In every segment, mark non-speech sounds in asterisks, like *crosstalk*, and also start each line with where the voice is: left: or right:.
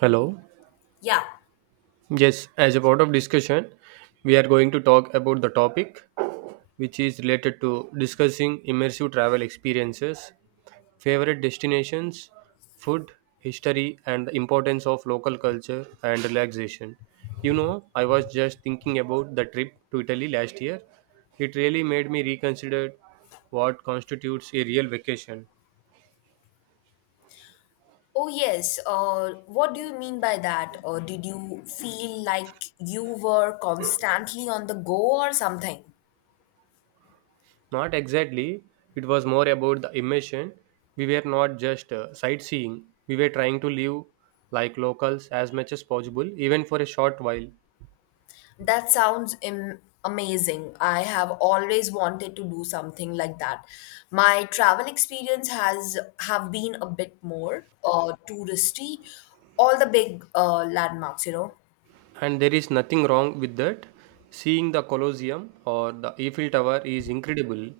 right: Hello.
left: Yeah.
right: Yes, as a part of discussion, we are going to talk about the topic which is related to discussing immersive travel experiences, favorite destinations, food, history, and the importance of local culture and relaxation. You know, I was just thinking about the trip to Italy last year. It really made me reconsider what constitutes a real vacation.
left: Oh, yes. What do you mean by that? Or did you feel like you were constantly on the go or something?
right: Not exactly. It was more about the immersion. We were not just sightseeing. We were trying to live like locals as much as possible, even for a short while.
left: That sounds amazing. I have always wanted to do something like that. My travel experience has have been a bit more touristy. All the big landmarks, you know.
right: And there is nothing wrong with that. Seeing the Colosseum or the Eiffel Tower is incredible,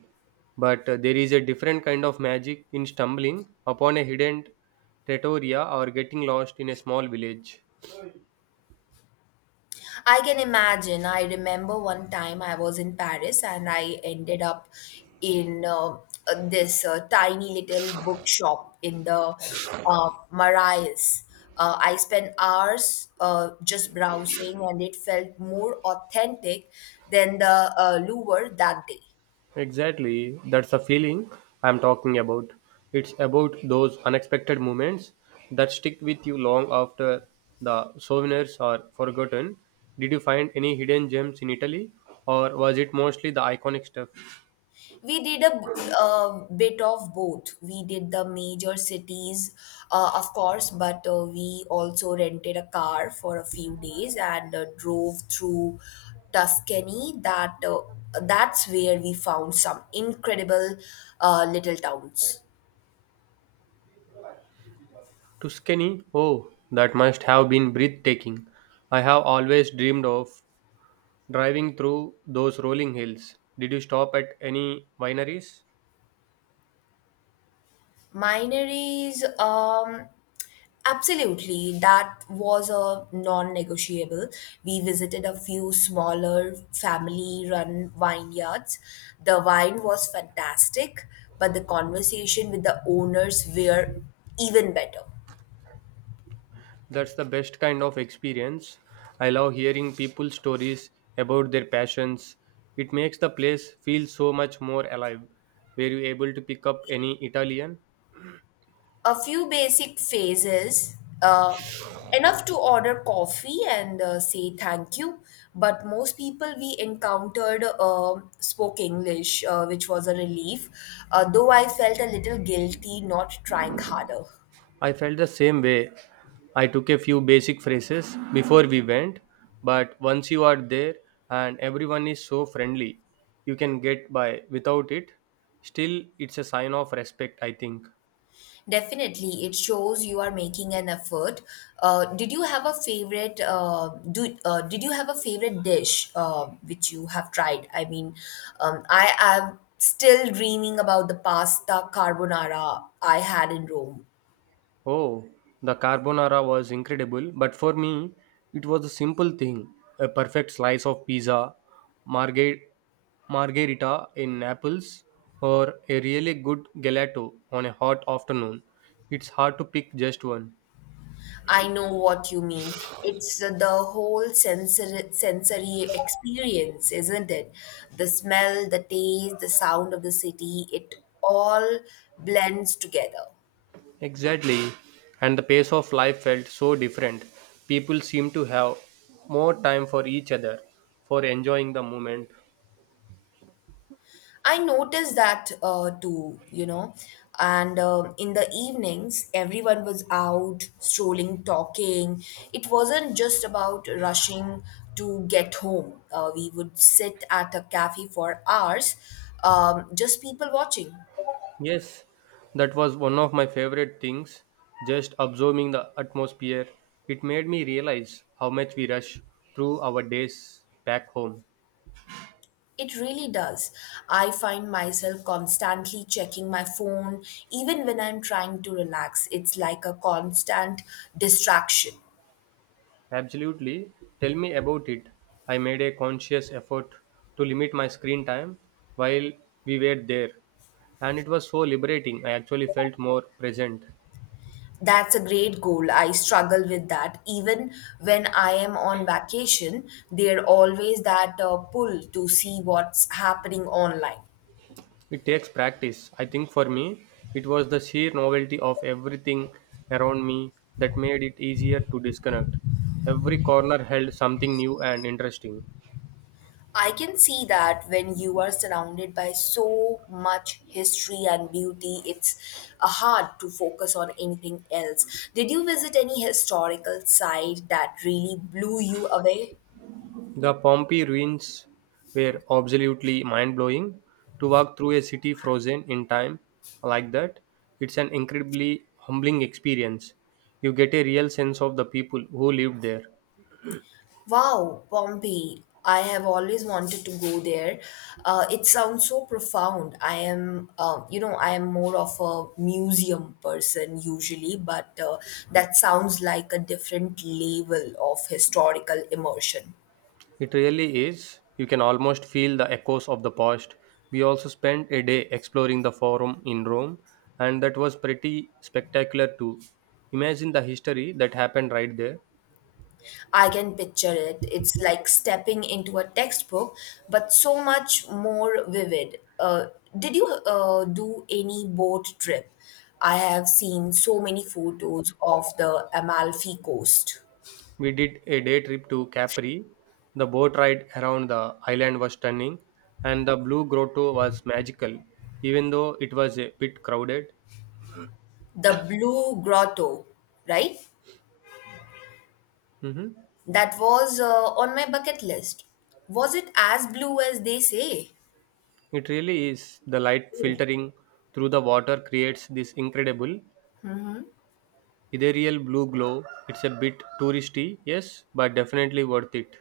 right: but there is a different kind of magic in stumbling upon a hidden trattoria or getting lost in a small village.
left: I can imagine. I remember one time I was in Paris and I ended up in this tiny little bookshop in the Marais. I spent hours just browsing, and it felt more authentic than the Louvre that day.
right: Exactly, that's the feeling I'm talking about. It's about those unexpected moments that stick with you long after the souvenirs are forgotten. Did you find any hidden gems in Italy, or was it mostly the iconic stuff?
left: We did bit of both. We did the major cities, of course, but we also rented a car for a few days and drove through Tuscany. That's where we found some incredible little towns.
right: Tuscany, oh, that must have been breathtaking. I have always dreamed of driving through those rolling hills. Did you stop at any wineries?
left: Mine is Absolutely, that was a non negotiable. We visited a few smaller family run vineyards. The wine was fantastic, but the conversation with the owners were even better.
right: That's the best kind of experience. I love hearing people's stories about their passions. It makes the place feel so much more alive. Were you able to pick up any Italian?
left: A few basic phases, enough to order coffee and say thank you. But most people we encountered spoke English, which was a relief, though I felt a little guilty not trying harder.
right: I felt the same way. I took a few basic phrases before we went, but once you are there and everyone is so friendly, you can get by without it. Still, it's a sign of respect, I think.
left: Definitely, it shows you are making an effort. Did you have a favorite? Do did you have a favorite dish which you have tried? I am still dreaming about the pasta carbonara I had in Rome.
right: Oh, the carbonara was incredible, but for me, it was a simple thing, a perfect slice of pizza, marghe- margherita in Naples, or a really good gelato on a hot afternoon. It's hard to pick just one.
left: I know what you mean. It's the whole sensory experience, isn't it? The smell, the taste, the sound of the city. It all blends together.
right: Exactly, and the pace of life felt so different. People seemed to have more time for each other, for enjoying the moment.
left: I noticed that too, you know. And in the evenings, everyone was out, strolling, talking. It wasn't just about rushing to get home. We would sit at a cafe for hours, just people watching.
right: Yes, that was one of my favorite things. Just absorbing the atmosphere, it made me realize how much we rush through our days back home.
left: It really does. I find myself constantly checking my phone, even when I'm trying to relax. It's like a constant distraction.
right: Absolutely. Tell me about it. I made a conscious effort to limit my screen time while we were there, and it was so liberating. I actually felt more present.
left: That's a great goal. I struggle with that. Even when I am on vacation, there always that pull to see what's happening online.
right: It takes practice. I think for me, it was the sheer novelty of everything around me that made it easier to disconnect. Every corner held something new and interesting.
left: I can see that. When you are surrounded by so much history and beauty, it's hard to focus on anything else. Did you visit any historical site that really blew you away?
right: The Pompeii ruins were absolutely mind blowing. To walk through a city frozen in time like that, it's an incredibly humbling experience. You get a real sense of the people who lived there.
left: Wow, Pompeii. I have always wanted to go there. It sounds so profound. You know, I am more of a museum person usually, but that sounds like a different level of historical immersion.
right: It really is. You can almost feel the echoes of the past. We also spent a day exploring the Forum in Rome, and that was pretty spectacular too. Imagine the history that happened right there.
left: I can picture it. It's like stepping into a textbook, but so much more vivid. Did you do any boat trip? I have seen so many photos of the Amalfi Coast.
right: We did a day trip to Capri. The boat ride around the island was stunning, and the Blue Grotto was magical, even though it was a bit crowded.
left: The Blue Grotto, right?
right: Mhm.
left: That was on my bucket list. Was it as blue as they say?
right: It really is. The light
left: Oh,
right: filtering through the water creates this incredible ethereal blue glow. It's a bit touristy, yes, but definitely worth it.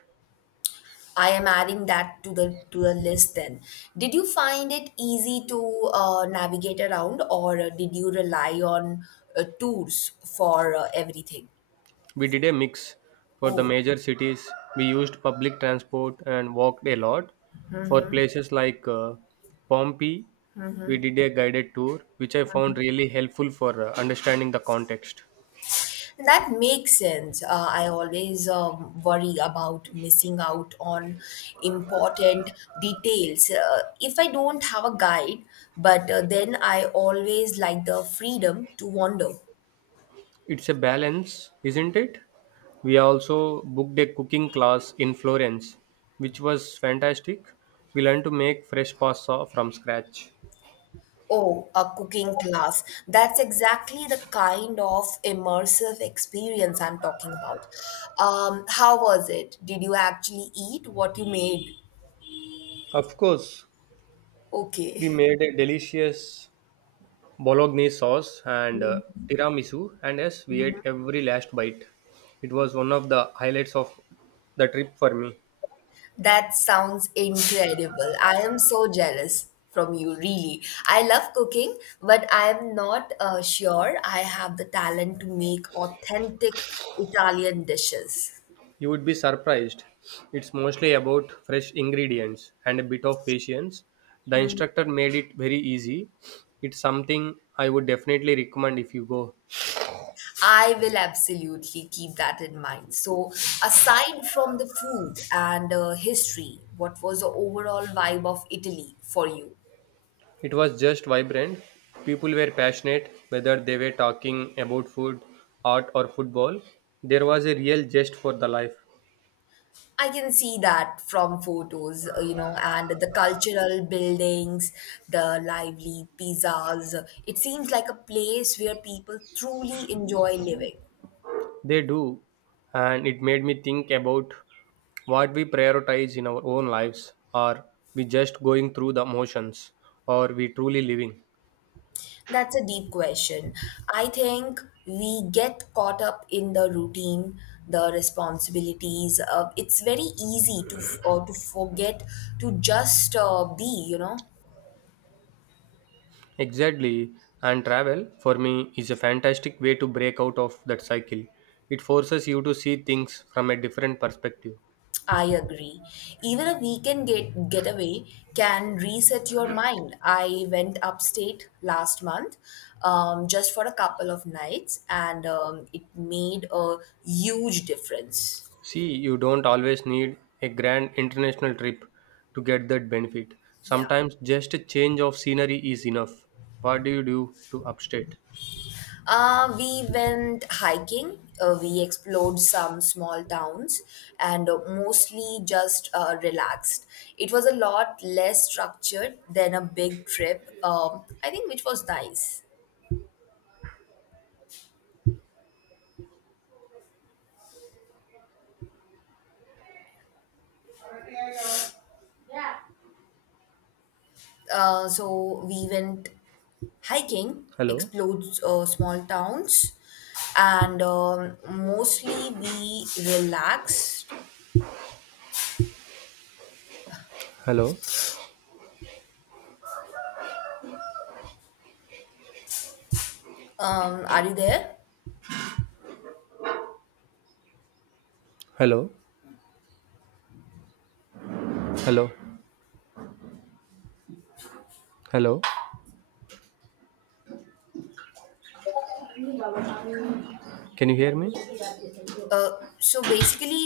left: I am adding that to the list then. Did you find it easy to navigate around, or did you rely on tours for everything?
right: We did a mix. For the
left: Oh.
right: major cities we used public transport and walked a lot. For places like Pompeii we did a guided tour, which I found really helpful for understanding the context.
left: That makes sense. I always worry about missing out on important details. If I don't have a guide, but then I always like the freedom to wander.
right: It's a balance, isn't it? We also booked a cooking class in Florence, which was fantastic. We learned to make fresh pasta from scratch.
left: Oh, a cooking class. That's exactly the kind of immersive experience I'm talking about. How was it? Did you actually eat what you made?
right: Of course. We
left: Okay. *laughs*
right: made a delicious bolognese sauce and tiramisu, and yes, we ate every last bite. It was one of the highlights of the trip for me.
left: That sounds incredible. I am so jealous from you, really. I love cooking, but I am not sure I have the talent to make authentic Italian dishes.
right: You would be surprised. It's mostly about fresh ingredients and a bit of patience. The instructor made it very easy. It's something I would definitely recommend if you go.
left: I will absolutely keep that in mind. So, aside from the food and history, what was the overall vibe of Italy for you?
right: It was just vibrant. People were passionate, whether they were talking about food, art, or football. There was a real zest for the life.
left: I can see that from photos, you know, and the cultural buildings, the lively pizzas. It seems like a place where people truly enjoy living.
right: They do, and it made me think about what we prioritize in our own lives. Are we just going through the motions? Or we truly living?
left: That's a deep question. I think we get caught up in the routine, the responsibilities. It's very easy to to forget to just be, you know.
right: Exactly, and travel for me is a fantastic way to break out of that cycle. It forces you to see things from a different perspective.
left: I agree. Even a weekend getaway can reset your mind. I went upstate last month, just for a couple of nights, and it made a huge difference.
right: See, you don't always need a grand international trip to get that benefit.
left: Yeah.
right: Sometimes just a change of scenery is enough. What do you do to upstate?
left: We went hiking. We explored some small towns and mostly just relaxed. It was a lot less structured than a big trip, I think, which was nice. So we went hiking,
right: Hello?
left: explodes small towns, and mostly we relaxed.
right: Hello?
left: Are you there?
right: Hello, hello, hello. Can you hear me?
left: Uh, so basically,